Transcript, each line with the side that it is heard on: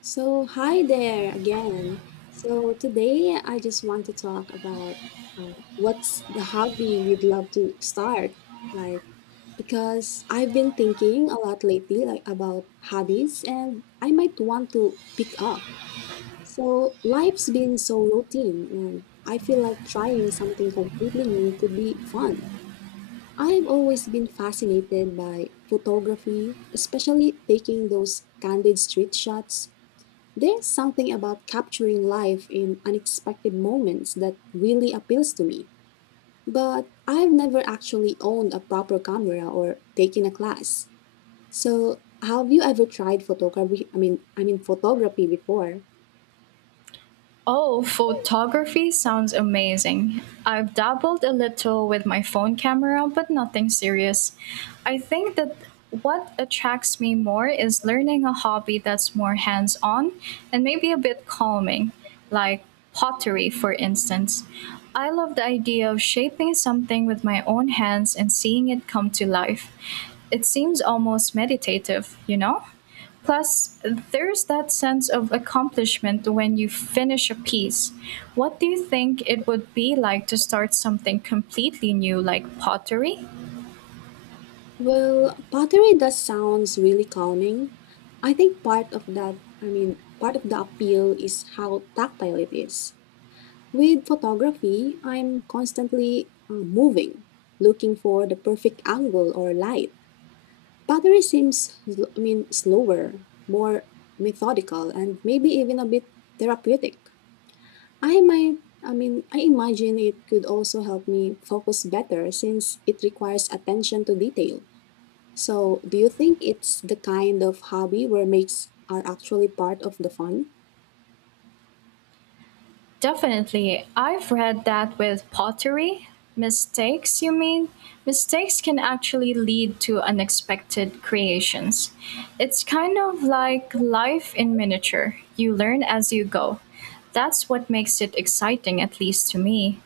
left: So, hi there again. So, today I just want to talk about what's the hobby we'd love to start. Like, because I've been thinking a lot lately, like about hobbies, and I might want to pick up. So, life's been so routine, and I feel like trying something completely new could be fun. I've always been fascinated by photography, especially taking those candid street shots. There's something about capturing life in unexpected moments that really appeals to me. But I've never actually owned a proper camera or taken a class. So, have you ever tried photography? I mean photography before?
right: Oh, photography sounds amazing. I've dabbled a little with my phone camera, but nothing serious. I think that what attracts me more is learning a hobby that's more hands on and maybe a bit calming, like pottery, for instance. I love the idea of shaping something with my own hands and seeing it come to life. It seems almost meditative, you know? Plus, there's that sense of accomplishment when you finish a piece. What do you think it would be like to start something completely new, like pottery?
left: Well, pottery does sounds really calming. I think part of that, I mean, part of the appeal is how tactile it is. With photography, I'm constantly moving, looking for the perfect angle or light. Pottery seems, I mean, slower, more methodical, and maybe even a bit therapeutic. I mean, I imagine it could also help me focus better since it requires attention to detail. So, do you think it's the kind of hobby where makes are actually part of the fun?
right: Definitely. I've read that with pottery, mistakes, you mean? Mistakes can actually lead to unexpected creations. It's kind of like life in miniature. You learn as you go. That's what makes it exciting, at least to me.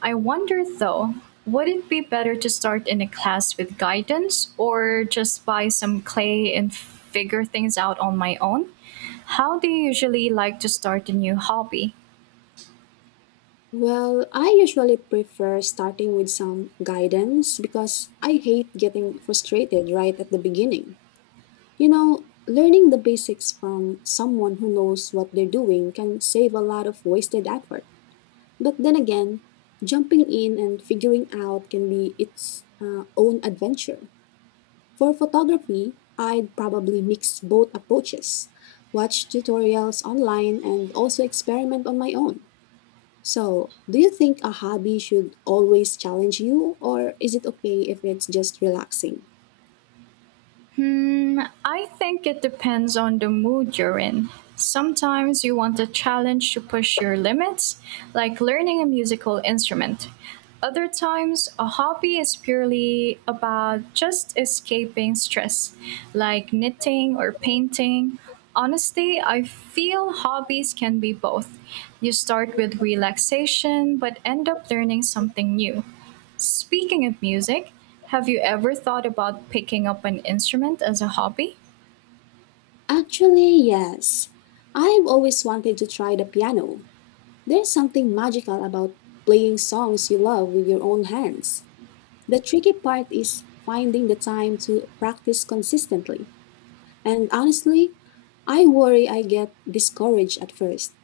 right: I wonder though, would it be better to start in a class with guidance or just buy some clay and figure things out on my own? How do you usually like to start a new hobby?
left: Well, I usually prefer starting with some guidance because I hate getting frustrated right at the beginning. You know, learning the basics from someone who knows what they're doing can save a lot of wasted effort. But then again, jumping in and figuring out can be its own adventure. For photography, I'd probably mix both approaches, watch tutorials online, and also experiment on my own. So, do you think a hobby should always challenge you, or is it okay if it's just relaxing?
right: Hmm, I think it depends on the mood you're in. Sometimes you want a challenge to push your limits, like learning a musical instrument. Other times, a hobby is purely about just escaping stress, like knitting or painting. Honestly, I feel hobbies can be both. You start with relaxation but end up learning something new. Speaking of music, have you ever thought about picking up an instrument as a hobby?
left: Actually, yes. I've always wanted to try the piano. There's something magical about playing songs you love with your own hands. The tricky part is finding the time to practice consistently. And honestly, I worry I get discouraged at first.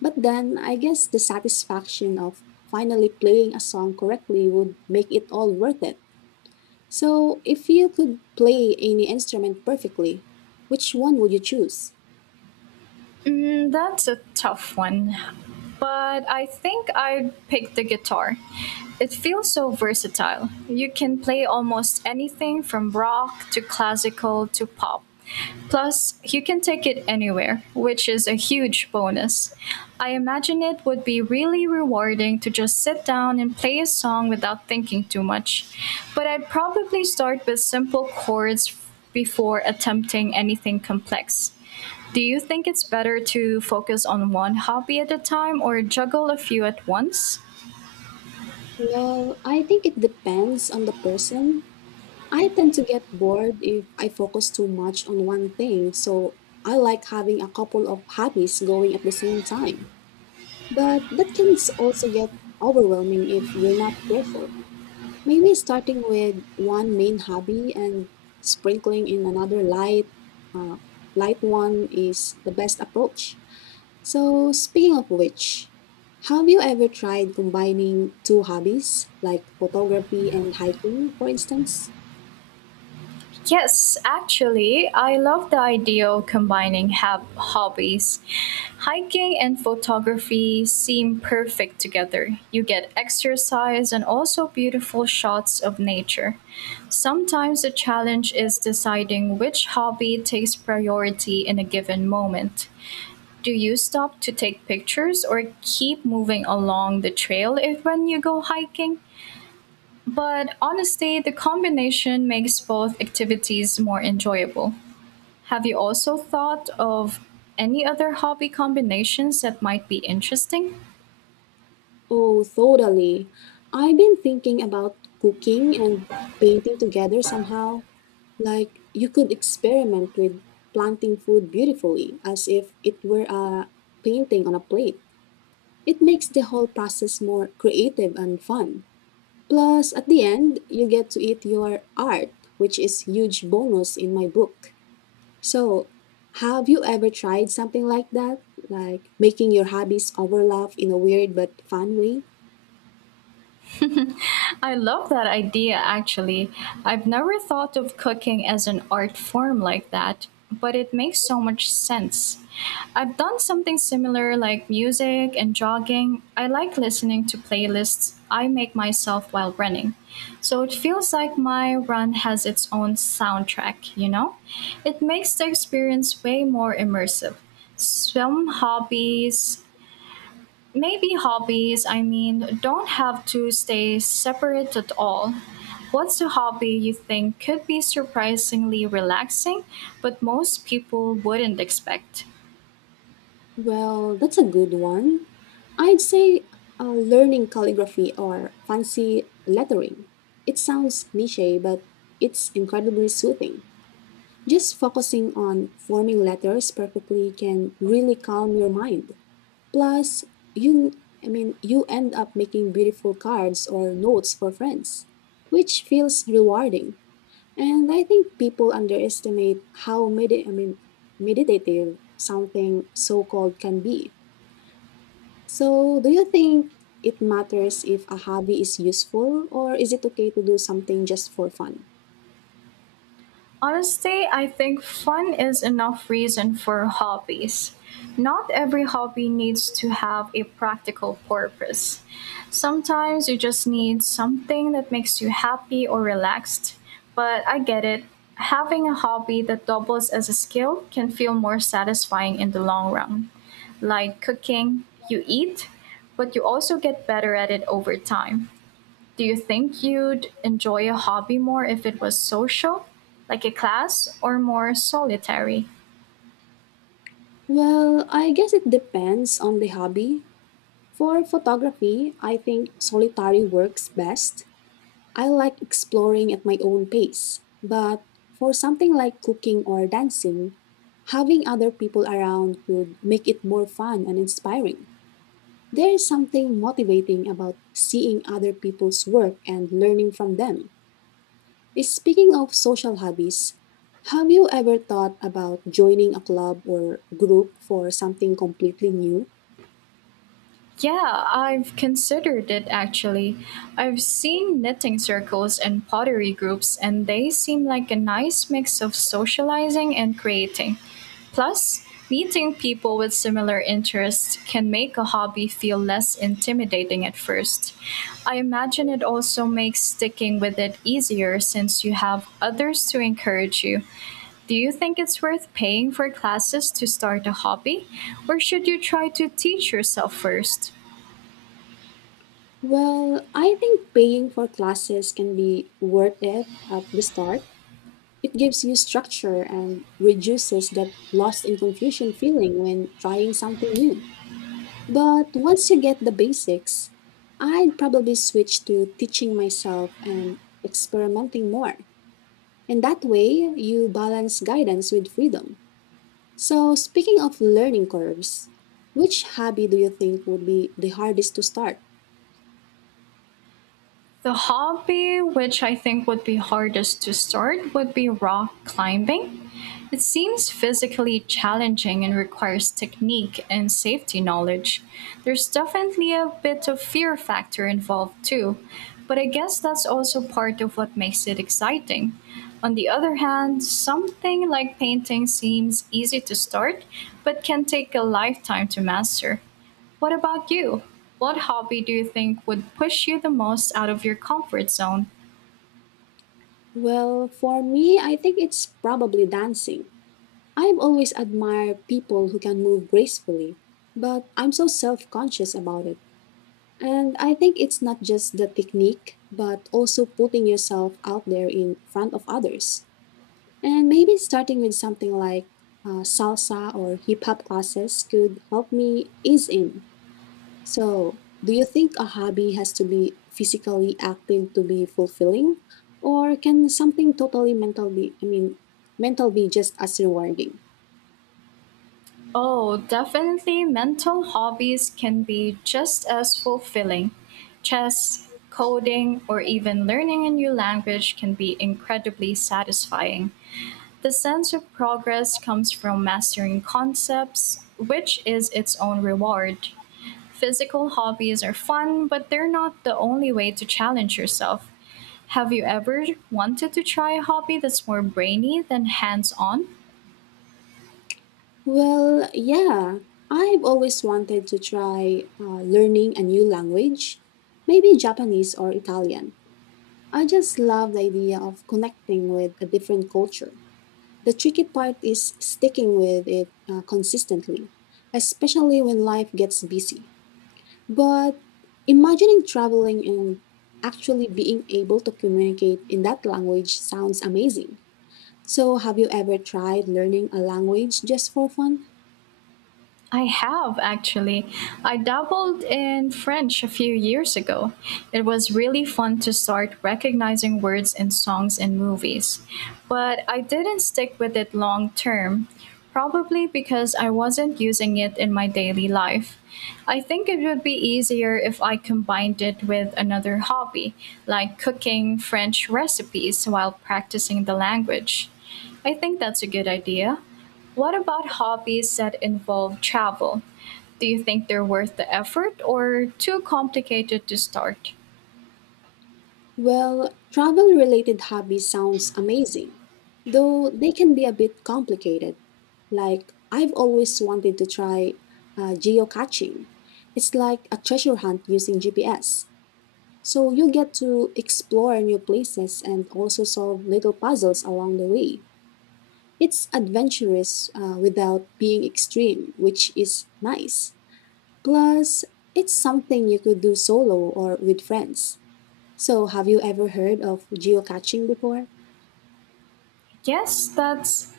left: But then I guess the satisfaction of finally playing a song correctly would make it all worth it. So, if you could play any instrument perfectly, which one would you choose?
right: Mm, that's a tough one. But I think I'd pick the guitar. It feels so versatile. You can play almost anything from rock to classical to pop. Plus, you can take it anywhere, which is a huge bonus. I imagine it would be really rewarding to just sit down and play a song without thinking too much. But I'd probably start with simple chords before attempting anything complex. Do you think it's better to focus on one hobby at a time or juggle a few at once?
left: Well, I think it depends on the person. I tend to get bored if I focus too much on one thing, so I like having a couple of hobbies going at the same time. But that can also get overwhelming if you're not careful. Maybe starting with one main hobby and sprinkling in another uh, light one is the best approach. So, speaking of which, have you ever tried combining two hobbies, like photography and hiking, for instance?
right: Yes, actually, I love the idea of combining hobbies. Hiking and photography seem perfect together. You get exercise and also beautiful shots of nature. Sometimes the challenge is deciding which hobby takes priority in a given moment. Do you stop to take pictures or keep moving along the trail if when you go hiking? But honestly, the combination makes both activities more enjoyable. Have you also thought of any other hobby combinations that might be interesting?
left: Oh, totally. I've been thinking about cooking and painting together somehow. Like, you could experiment with planting food beautifully, as if it were a painting on a plate. It makes the whole process more creative and fun. Plus, at the end, you get to eat your art, which is huge bonus in my book. So, have you ever tried something like that? Like making your hobbies overlap in a weird but fun way?
right: I love that idea actually. I've never thought of cooking as an art form like that, but it makes so much sense. I've done something similar like music and jogging. I like listening to playlists I make myself while running. So it feels like my run has its own soundtrack, you know? It makes the experience way more immersive. Some hobbies Maybe hobbies, I mean, don't have to stay separate at all. What's a hobby you think could be surprisingly relaxing, but most people wouldn't expect?
left: Well, that's a good one. I'd say learning calligraphy or fancy lettering. It sounds niche, but it's incredibly soothing. Just focusing on forming letters perfectly can really calm your mind. Plus, you, I mean, you end up making beautiful cards or notes for friends, which feels rewarding. And I think people underestimate how I mean, meditative something so-called can be. So, do you think it matters if a hobby is useful or is it okay to do something just for fun?
right: Honestly, I think fun is enough reason for hobbies. Not every hobby needs to have a practical purpose. Sometimes you just need something that makes you happy or relaxed. But I get it. Having a hobby that doubles as a skill can feel more satisfying in the long run. Like cooking, you eat, but you also get better at it over time. Do you think you'd enjoy a hobby more if it was social, like a class, or more solitary?
left: Well, I guess it depends on the hobby. For photography, I think solitary works best. I like exploring at my own pace. But for something like cooking or dancing, having other people around could make it more fun and inspiring. There is something motivating about seeing other people's work and learning from them. Speaking of social hobbies, have you ever thought about joining a club or group for something completely new?
right: Yeah, I've considered it actually. I've seen knitting circles and pottery groups, and they seem like a nice mix of socializing and creating. Plus, meeting people with similar interests can make a hobby feel less intimidating at first. I imagine it also makes sticking with it easier since you have others to encourage you. Do you think it's worth paying for classes to start a hobby, or should you try to teach yourself first?
left: Well, I think paying for classes can be worth it at the start. It gives you structure and reduces that lost and confusion feeling when trying something new. But once you get the basics, I'd probably switch to teaching myself and experimenting more. And that way, you balance guidance with freedom. So, speaking of learning curves, which hobby do you think would be the hardest to start?
right: The hobby which I think would be hardest to start would be rock climbing. It seems physically challenging and requires technique and safety knowledge. There's definitely a bit of fear factor involved too, but I guess that's also part of what makes it exciting. On the other hand, something like painting seems easy to start, but can take a lifetime to master. What about you? What hobby do you think would push you the most out of your comfort zone?
left: Well, for me, I think it's probably dancing. I've always admired people who can move gracefully, but I'm so self conscious about it. And I think it's not just the technique, but also putting yourself out there in front of others. And maybe starting with something like salsa or hip hop classes could help me ease in. So, do you think a hobby has to be physically active to be fulfilling, or can something totally I mean, mental be just as rewarding?
right: Oh, definitely mental hobbies can be just as fulfilling. Chess, coding, or even learning a new language can be incredibly satisfying. The sense of progress comes from mastering concepts, which is its own reward. Physical hobbies are fun, but they're not the only way to challenge yourself. Have you ever wanted to try a hobby that's more brainy than hands on?
left: Well, yeah, I've always wanted to try learning a new language, maybe Japanese or Italian. I just love the idea of connecting with a different culture. The tricky part is sticking with it consistently, especially when life gets busy. But imagining traveling and actually being able to communicate in that language sounds amazing. So, have you ever tried learning a language just for fun?
right: I have actually. I dabbled in French a few years ago. It was really fun to start recognizing words in songs and movies. But I didn't stick with it long term, probably because I wasn't using it in my daily life. I think it would be easier if I combined it with another hobby, like cooking French recipes while practicing the language. I think that's a good idea. What about hobbies that involve travel? Do you think they're worth the effort or too complicated to start?
left: Well, travel related hobbies sounds amazing, though they can be a bit complicated. Like, I've always wanted to try geocaching. It's like a treasure hunt using GPS. So you get to explore new places and also solve little puzzles along the way. It's adventurous without being extreme, which is nice. Plus, it's something you could do solo or with friends. So, have you ever heard of geocaching before?
right: Yes,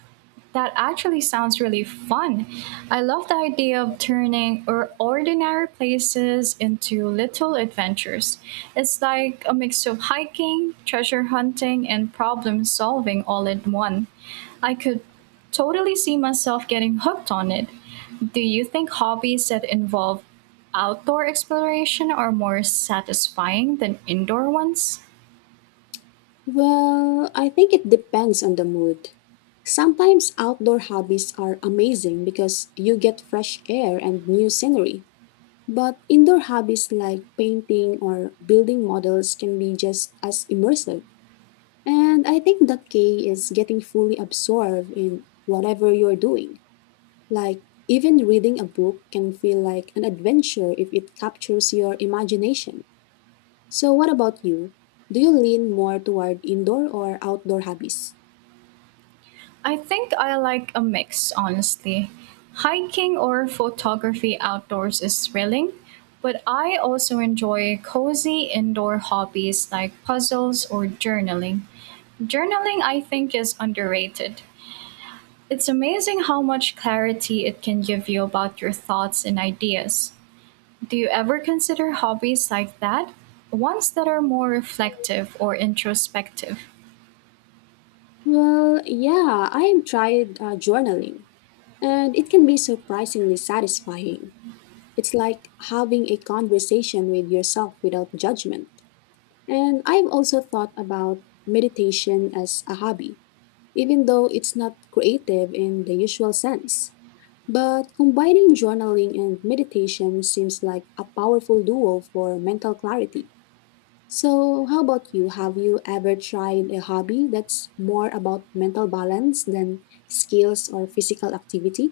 right: that actually sounds really fun. I love the idea of turning or ordinary places into little adventures. It's like a mix of hiking, treasure hunting, and problem solving all in one. I could totally see myself getting hooked on it. Do you think hobbies that involve outdoor exploration are more satisfying than indoor ones?
left: Well, I think it depends on the mood. Sometimes outdoor hobbies are amazing because you get fresh air and new scenery. But indoor hobbies like painting or building models can be just as immersive. And I think the key is getting fully absorbed in whatever you're doing. Like, even reading a book can feel like an adventure if it captures your imagination. So, what about you? Do you lean more toward indoor or outdoor hobbies?
right: I think I like a mix, honestly. Hiking or photography outdoors is thrilling, but I also enjoy cozy indoor hobbies like puzzles or journaling. Journaling, I think, is underrated. It's amazing how much clarity it can give you about your thoughts and ideas. Do you ever consider hobbies like that? Ones that are more reflective or introspective?
left: Well, yeah, I have tried journaling, and it can be surprisingly satisfying. It's like having a conversation with yourself without judgment. And I've also thought about meditation as a hobby, even though it's not creative in the usual sense. But combining journaling and meditation seems like a powerful duo for mental clarity. So, how about you? Have you ever tried a hobby that's more about mental balance than skills or physical activity?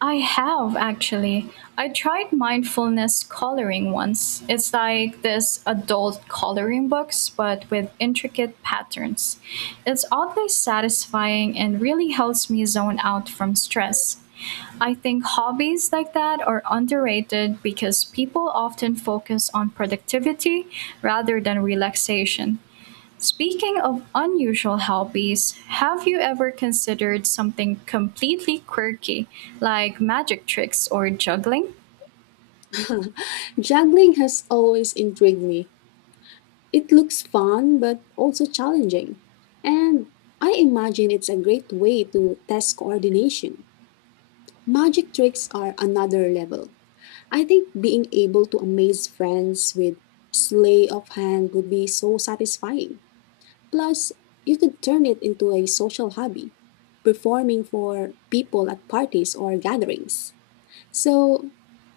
right: I have actually. I tried mindfulness coloring once. It's like this adult coloring books, but with intricate patterns. It's oddly satisfying and really helps me zone out from stress. I think hobbies like that are underrated because people often focus on productivity rather than relaxation. Speaking of unusual hobbies, have you ever considered something completely quirky, like magic tricks or juggling?
left: Juggling has always intrigued me. It looks fun but also challenging. And I imagine it's a great way to test coordination. Magic tricks are another level. I think being able to amaze friends with sleigh of hand would be so satisfying. Plus, you could turn it into a social hobby, performing for people at parties or gatherings. So,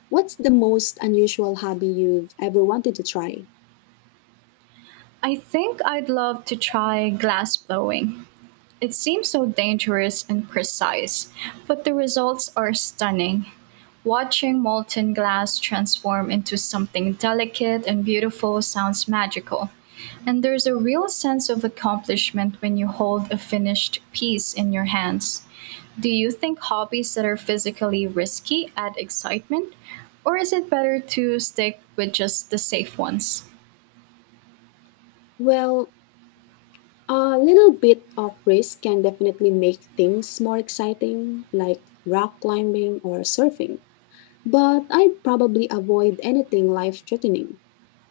left: what's the most unusual hobby you've ever wanted to try?
right: I think I'd love to try glass blowing. It seems so dangerous and precise, but the results are stunning. Watching molten glass transform into something delicate and beautiful sounds magical, and there's a real sense of accomplishment when you hold a finished piece in your hands. Do you think hobbies that are physically risky add excitement, or is it better to stick with just the safe ones?
left: Well, a little bit of risk can definitely make things more exciting, like rock climbing or surfing. But I'd probably avoid anything life threatening.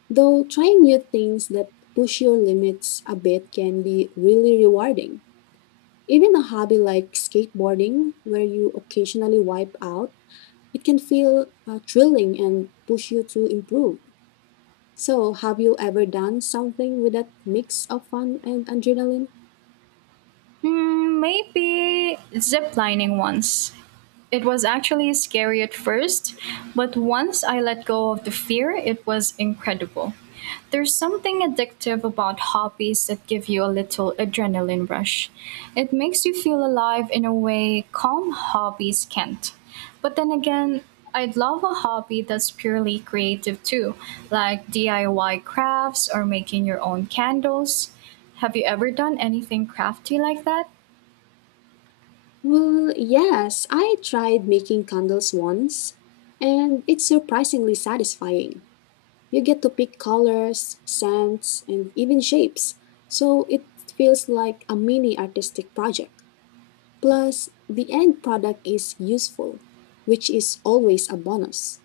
left: Though trying new things that push your limits a bit can be really rewarding. Even a hobby like skateboarding, where you occasionally wipe out, it can feel thrilling and push you to improve. So, have you ever done something with that mix of fun and adrenaline?
right: Hmm, maybe ziplining ones. It was actually scary at first, but once I let go of the fear, it was incredible. There's something addictive about hobbies that give you a little adrenaline rush. It makes you feel alive in a way calm hobbies can't. But then again, I'd love a hobby that's purely creative too, like DIY crafts or making your own candles. Have you ever done anything crafty like that?
left: Well, yes, I tried making candles once, and it's surprisingly satisfying. You get to pick colors, scents, and even shapes, so it feels like a mini artistic project. Plus, the end product is useful, which is always a bonus.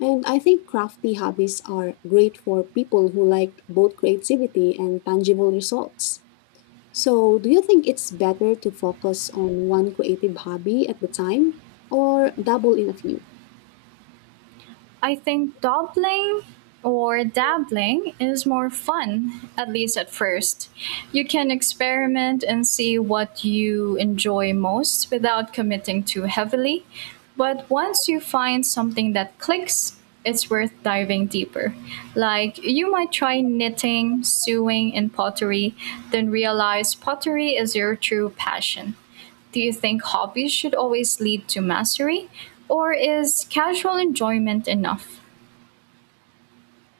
left: And I think crafty hobbies are great for people who like both creativity and tangible results. So, do you think it's better to focus on one creative hobby at the time or dabble in a few?
right: I think dabbling is more fun, at least at first. You can experiment and see what you enjoy most without committing too heavily. But once you find something that clicks, it's worth diving deeper. Like you might try knitting, sewing, and pottery, then realize pottery is your true passion. Do you think hobbies should always lead to mastery, or is casual enjoyment enough?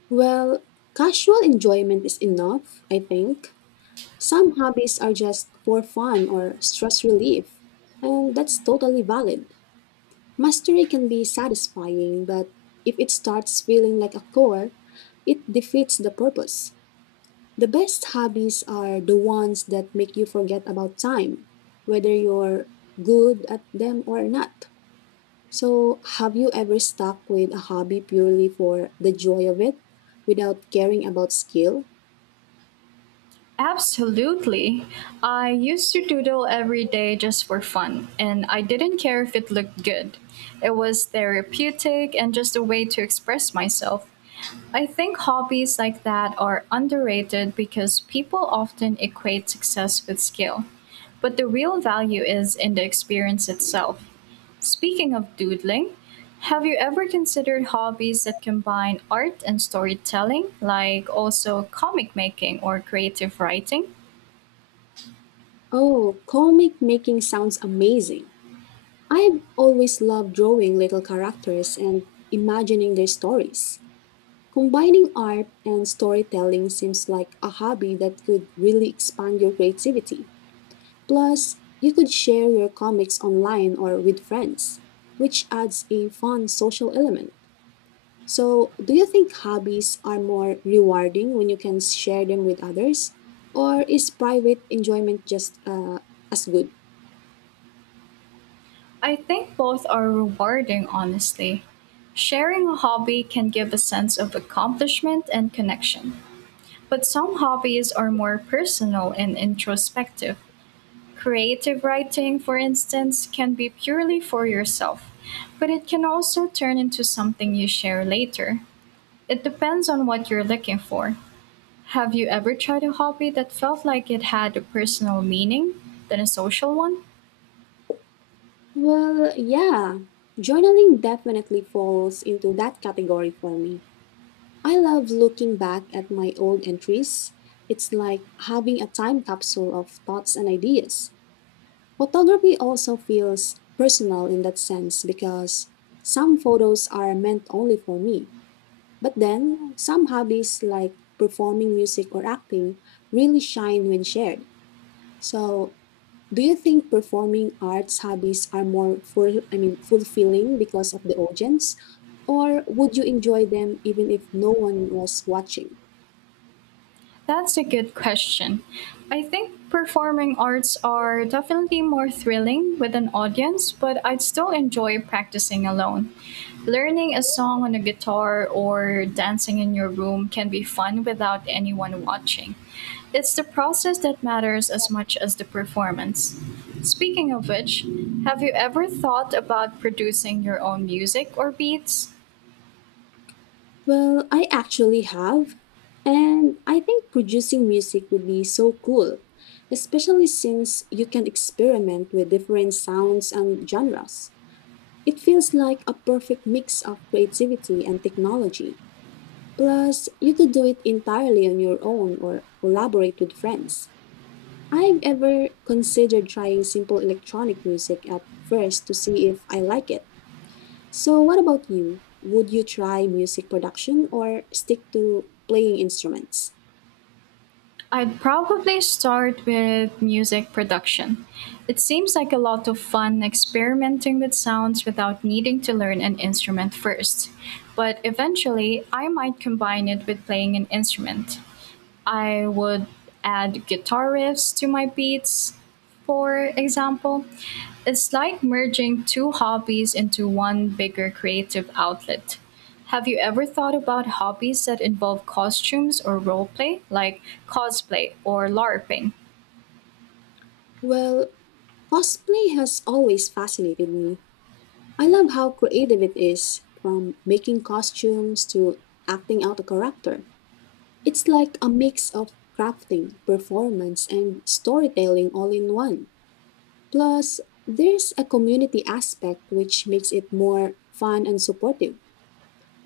left: Well, casual enjoyment is enough, I think. Some hobbies are just for fun or stress relief, and that's totally valid. Mastery can be satisfying, but if it starts feeling like a chore, it defeats the purpose. The best hobbies are the ones that make you forget about time, whether you're good at them or not. So, have you ever stuck with a hobby purely for the joy of it without caring about skill?
right: Absolutely. I used to doodle every day just for fun, and I didn't care if it looked good. It was therapeutic and just a way to express myself. I think hobbies like that are underrated because people often equate success with skill, but the real value is in the experience itself. Speaking of doodling, have you ever considered hobbies that combine art and storytelling, like also comic making or creative writing?
left: Oh, comic making sounds amazing. I've always loved drawing little characters and imagining their stories. Combining art and storytelling seems like a hobby that could really expand your creativity. Plus, you could share your comics online or with friends, which adds a fun social element. So, do you think hobbies are more rewarding when you can share them with others? Or is private enjoyment just as good?
right: I think both are rewarding, honestly. Sharing a hobby can give a sense of accomplishment and connection. But some hobbies are more personal and introspective. Creative writing, for instance, can be purely for yourself, but it can also turn into something you share later. It depends on what you're looking for. Have you ever tried a hobby that felt like it had a personal meaning than a social one?
left: Well, yeah. Journaling definitely falls into that category for me. I love looking back at my old entries. It's like having a time capsule of thoughts and ideas. Photography also feels personal in that sense because some photos are meant only for me. But then some hobbies like performing music or acting really shine when shared. So, do you think performing arts hobbies are more fulfilling because of the audience? Or would you enjoy them even if no one was watching?
right: That's a good question. I think performing arts are definitely more thrilling with an audience, but I'd still enjoy practicing alone. Learning a song on a guitar or dancing in your room can be fun without anyone watching. It's the process that matters as much as the performance. Speaking of which, have you ever thought about producing your own music or beats?
left: Well, I actually have. And I think producing music would be so cool, especially since you can experiment with different sounds and genres. It feels like a perfect mix of creativity and technology. Plus, you could do it entirely on your own or collaborate with friends. I've ever considered trying simple electronic music at first to see if I like it. So, what about you? Would you try music production or stick to playing instruments?
right: I'd probably start with music production. It seems like a lot of fun experimenting with sounds without needing to learn an instrument first. But eventually, I might combine it with playing an instrument. I would add guitar riffs to my beats, for example. It's like merging two hobbies into one bigger creative outlet. Have you ever thought about hobbies that involve costumes or roleplay, like cosplay or LARPing?
left: Well, cosplay has always fascinated me. I love how creative it is, from making costumes to acting out a character. It's like a mix of crafting, performance, and storytelling all in one. Plus, there's a community aspect which makes it more fun and supportive.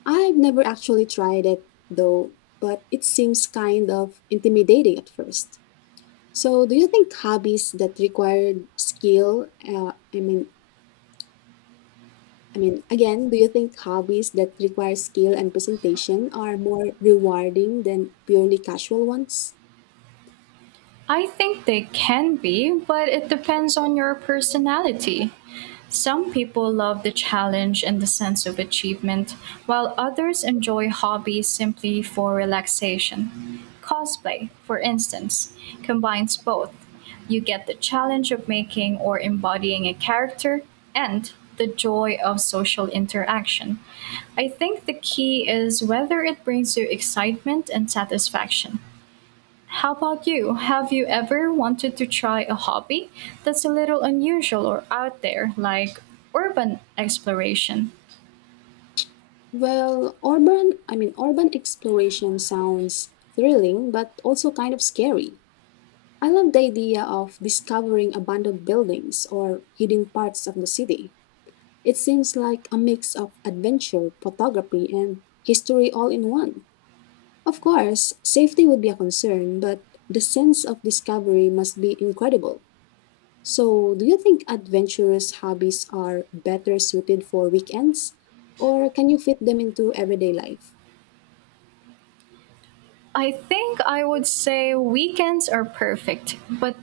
left: I've never actually tried it though, but it seems kind of intimidating at first. So, do you think hobbies that require skill, I mean, again, do you think hobbies that require skill and presentation are more rewarding than purely casual ones?
right: I think they can be, but it depends on your personality. Some people love the challenge and the sense of achievement, while others enjoy hobbies simply for relaxation. Cosplay, for instance, combines both. You get the challenge of making or embodying a character and the joy of social interaction. I think the key is whether it brings you excitement and satisfaction. How about you? Have you ever wanted to try a hobby that's a little unusual or out there, like urban exploration?
left: Well, urban exploration sounds thrilling, but also kind of scary. I love the idea of discovering abandoned buildings or hidden parts of the city. It seems like a mix of adventure, photography, and history all in one. Of course, safety would be a concern, but the sense of discovery must be incredible. So, do you think adventurous hobbies are better suited for weekends, or can you fit them into everyday life?
right: I think I would say weekends are perfect, but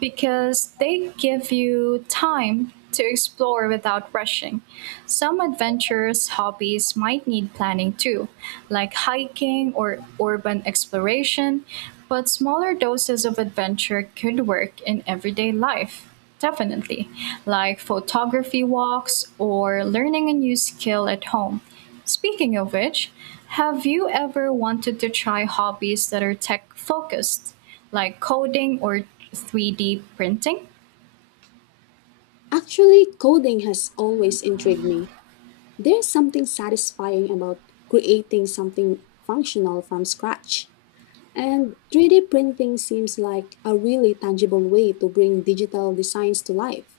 right: because they give you time to explore without rushing. Some adventurous hobbies might need planning too, like hiking or urban exploration, but smaller doses of adventure could work in everyday life. Definitely, like photography walks or learning a new skill at home. Speaking of which, have you ever wanted to try hobbies that are tech focused, like coding or 3D printing?
left: Actually, coding has always intrigued me. There's something satisfying about creating something functional from scratch. And 3D printing seems like a really tangible way to bring digital designs to life.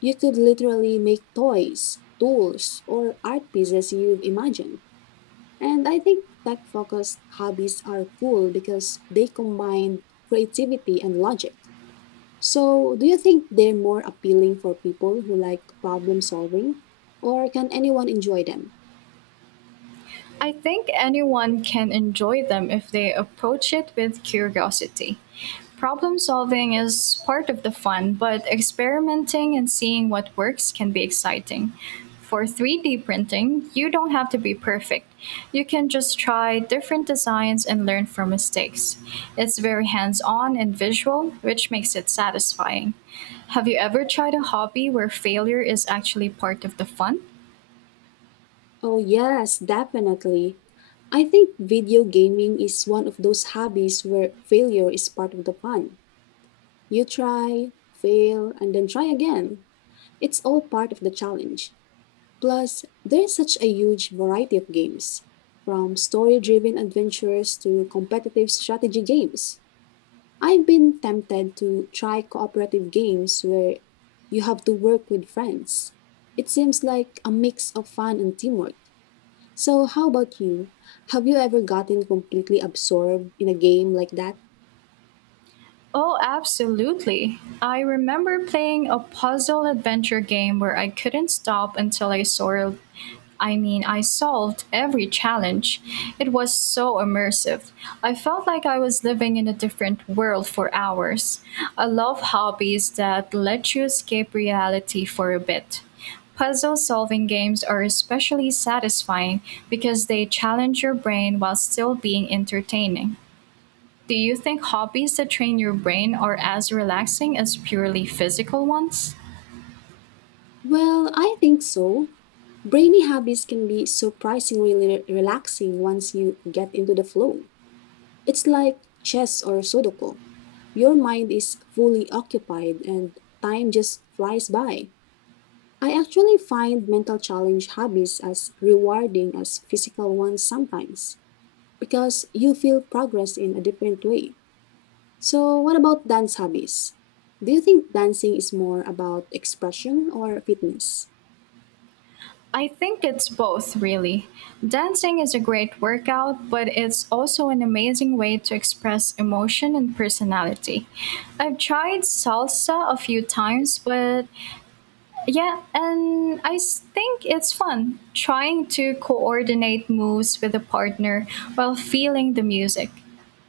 left: You could literally make toys, tools, or art pieces you've imagined. And I think tech focused hobbies are cool because they combine creativity and logic. So, do you think they're more appealing for people who like problem solving, or can anyone enjoy them?
right: I think anyone can enjoy them if they approach it with curiosity. Problem solving is part of the fun, but experimenting and seeing what works can be exciting. For 3D printing, you don't have to be perfect. You can just try different designs and learn from mistakes. It's very hands on and visual, which makes it satisfying. Have you ever tried a hobby where failure is actually part of the fun?
left: Oh, yes, definitely. I think video gaming is one of those hobbies where failure is part of the fun. You try, fail, and then try again. It's all part of the challenge. Plus, there's such a huge variety of games, from story driven adventures to competitive strategy games. I've been tempted to try cooperative games where you have to work with friends. It seems like a mix of fun and teamwork. So, how about you? Have you ever gotten completely absorbed in a game like that?
right: Oh, absolutely. I remember playing a puzzle adventure game where I couldn't stop until I solved every challenge. It was so immersive. I felt like I was living in a different world for hours. I love hobbies that let you escape reality for a bit. Puzzle solving games are especially satisfying because they challenge your brain while still being entertaining. Do you think hobbies that train your brain are as relaxing as purely physical ones?
left: Well, I think so. Brainy hobbies can be surprisingly relaxing once you get into the flow. It's like chess or sudoku. Your mind is fully occupied and time just flies by. I actually find mental challenge hobbies as rewarding as physical ones sometimes because you feel progress in a different way. So, what about dance hobbies? Do you think dancing is more about expression or fitness?
right: I think it's both, really. Dancing is a great workout, but it's also an amazing way to express emotion and personality. I've tried salsa a few times, but yeah, and I think it's fun trying to coordinate moves with a partner while feeling the music.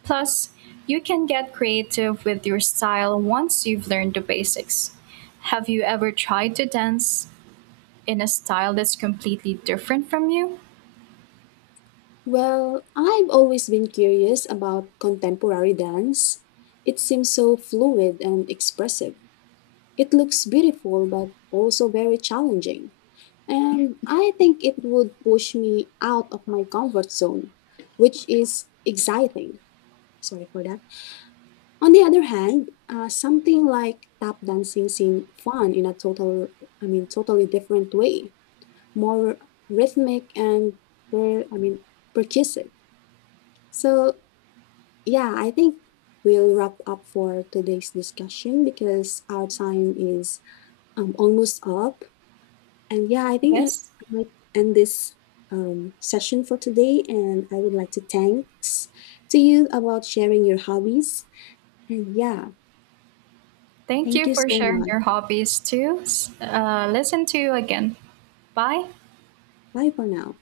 right: Plus, you can get creative with your style once you've learned the basics. Have you ever tried to dance in a style that's completely different from you?
left: Well, I've always been curious about contemporary dance. It seems so fluid and expressive. It looks beautiful, but also very challenging. And I think it would push me out of my comfort zone, which is exciting. Sorry for that. On the other hand, something like tap dancing seems fun in a totally different way, more rhythmic and, per, I mean, percussive. So, yeah, I think we'll wrap up for today's discussion because our time is almost up. And yeah, I think I
right: Yes.
left: might end this session for today. And I would like to thanks to you about sharing your hobbies. And yeah,
right: Thank
left: thank
right: you
left: you
right: for
left: so
right: sharing
left: much.
right: your hobbies too. Listen to you again. Bye.
left: Bye for now.